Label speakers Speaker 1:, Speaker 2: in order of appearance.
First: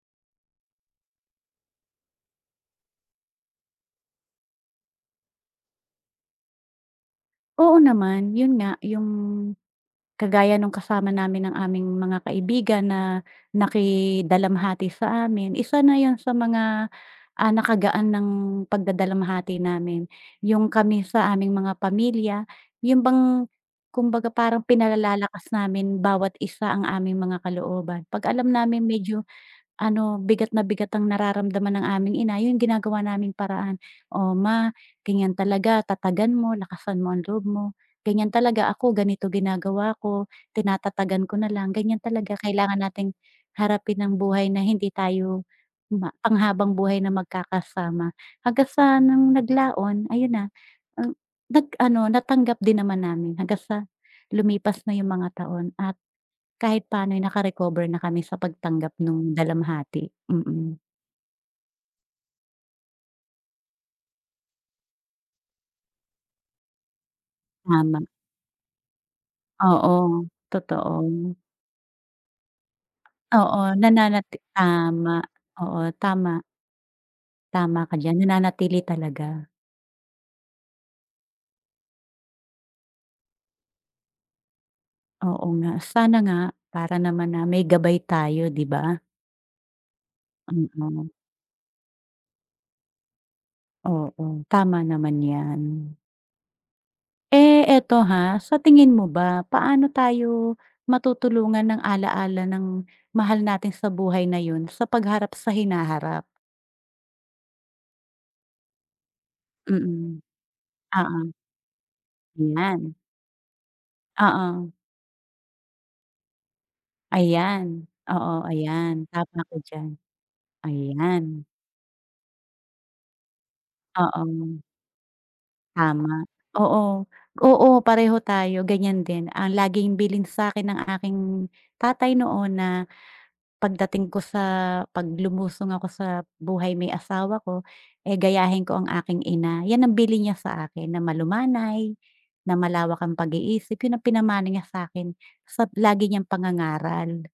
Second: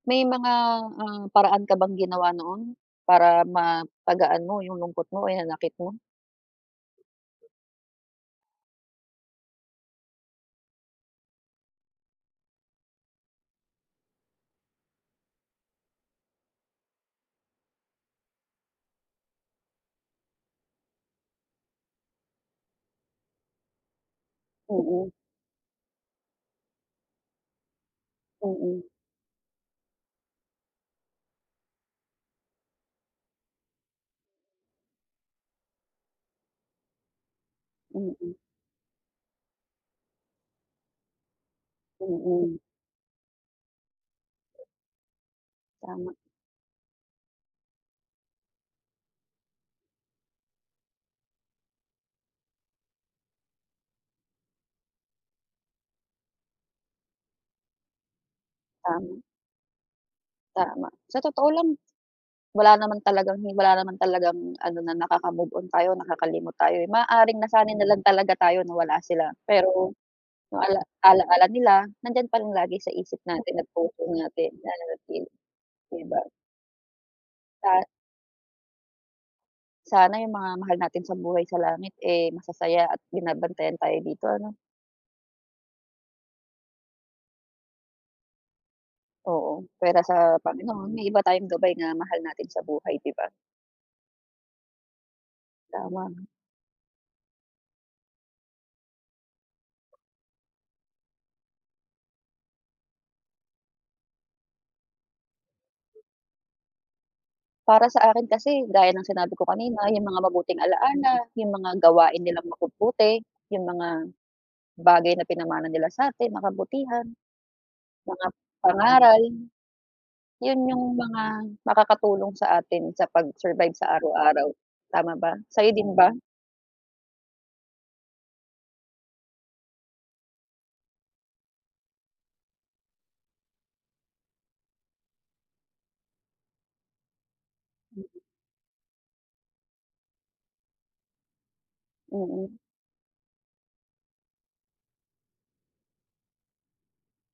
Speaker 1: May mga ah, paraan ka bang ginawa noon? Para mapagaan mo yung lungkot mo o hinanakit mo?
Speaker 2: Oo naman yun nga, yung, kagaya nung kasama namin ng aming mga kaibigan na naki-dalamhati sa amin, isa na yun sa mga, ah, nakagaan ng pag-dadalamhati namin, yung kami sa aming mga pamilya, yun bang, kumbaga parang
Speaker 1: Mm.
Speaker 2: pinalalakas namin bawat isa ang aming mga kalooban 'pag alam
Speaker 1: Mm.
Speaker 2: namin medyo ano, bigat na bigat ang nararamdaman ng aming ina yung ginagawa naming paraan. "O ma, ganyan talaga tatagan mo, lakasan mo ang loob mo ganyan
Speaker 1: Mm.
Speaker 2: talaga ako ganito ginagawa ko, tinatatagan ko na lang ganyan talaga
Speaker 1: Mm.
Speaker 2: kailangan nating harapin ang buhay na hindi tayo ma
Speaker 1: Tama.
Speaker 2: pang-habang-buhay na magkakasama" Hanggang sa nung naglaon ayun na, nag-ano natanggap din naman namin hanggang sa lumipas na yung mga taon at, kahit pano'y naka-recover na kami sa pag-tanggap
Speaker 1: Tama.
Speaker 2: nung dalamhati, mm.
Speaker 1: Tama, sa totoo lang, wala naman talagang wala naman talagang ano na nakaka-move-on tayo nakakalimot tayo eh, maaaring nasanay na
Speaker 2: Tama.
Speaker 1: lang talaga tayo na wala sila,
Speaker 2: Oo,
Speaker 1: pero, yung ala
Speaker 2: totoo.
Speaker 1: ala-ala nila nandiyan pa lang lagi sa isip
Speaker 2: Oo,
Speaker 1: natin at puso
Speaker 2: nananati
Speaker 1: natin lalo na't
Speaker 2: tama,
Speaker 1: yun,
Speaker 2: oo
Speaker 1: 'di ba?
Speaker 2: tama. Tama
Speaker 1: At
Speaker 2: ka diyan, nananatili talaga.
Speaker 1: sana yung mga mahal natin sa buhay sa langit eh, masasaya at binabantayan tayo dito ano?
Speaker 2: Oo nga, sana nga, para naman na may gabay tayo, 'di ba?
Speaker 1: Oo, pwera sa Panginoon may
Speaker 2: Mm.
Speaker 1: iba tayong gabay na mahal natin sa buhay 'di ba?
Speaker 2: Oo, tama naman 'yan.
Speaker 1: Tama.
Speaker 2: Eh, eto ha, sa tingin mo ba paano tayo matutulungan ng ala-ala ng mahal natin sa buhay na yun sa pag-harap sa hinaharap?
Speaker 1: Para sa akin kasi gaya ng sinabi ko kanina yung
Speaker 2: Mm.
Speaker 1: mga mabuting ala-ala,
Speaker 2: Oo.
Speaker 1: yung mga gawain nilang
Speaker 2: Tingnan.
Speaker 1: mabubuti, yung mga,
Speaker 2: Oo.
Speaker 1: bagay na pinamana nila sa'tin na kabutihan.
Speaker 2: Ayan,
Speaker 1: Mga
Speaker 2: oo ayan
Speaker 1: pangaral,
Speaker 2: tama ka diyan.
Speaker 1: yun yung mga
Speaker 2: Ayan.
Speaker 1: makakatulong sa atin sa pag-survive sa araw araw,
Speaker 2: Oo.
Speaker 1: tama ba? Sa'yo din ba?
Speaker 2: Tama, oo oo pareho tayo ganyan din, ang laging bilin sa'kin ng aking tatay noon na, pagdating ko sa kapag lumusong ako sa buhay may asawa ko, eh, gayahin ko ang aking ina, 'yan ang bilin niya sa akin na malumanay,
Speaker 1: Mm.
Speaker 2: na malawak ang pag-iisip yun ang pinamana niya sa'kin, sa lagi niyang pangangaral.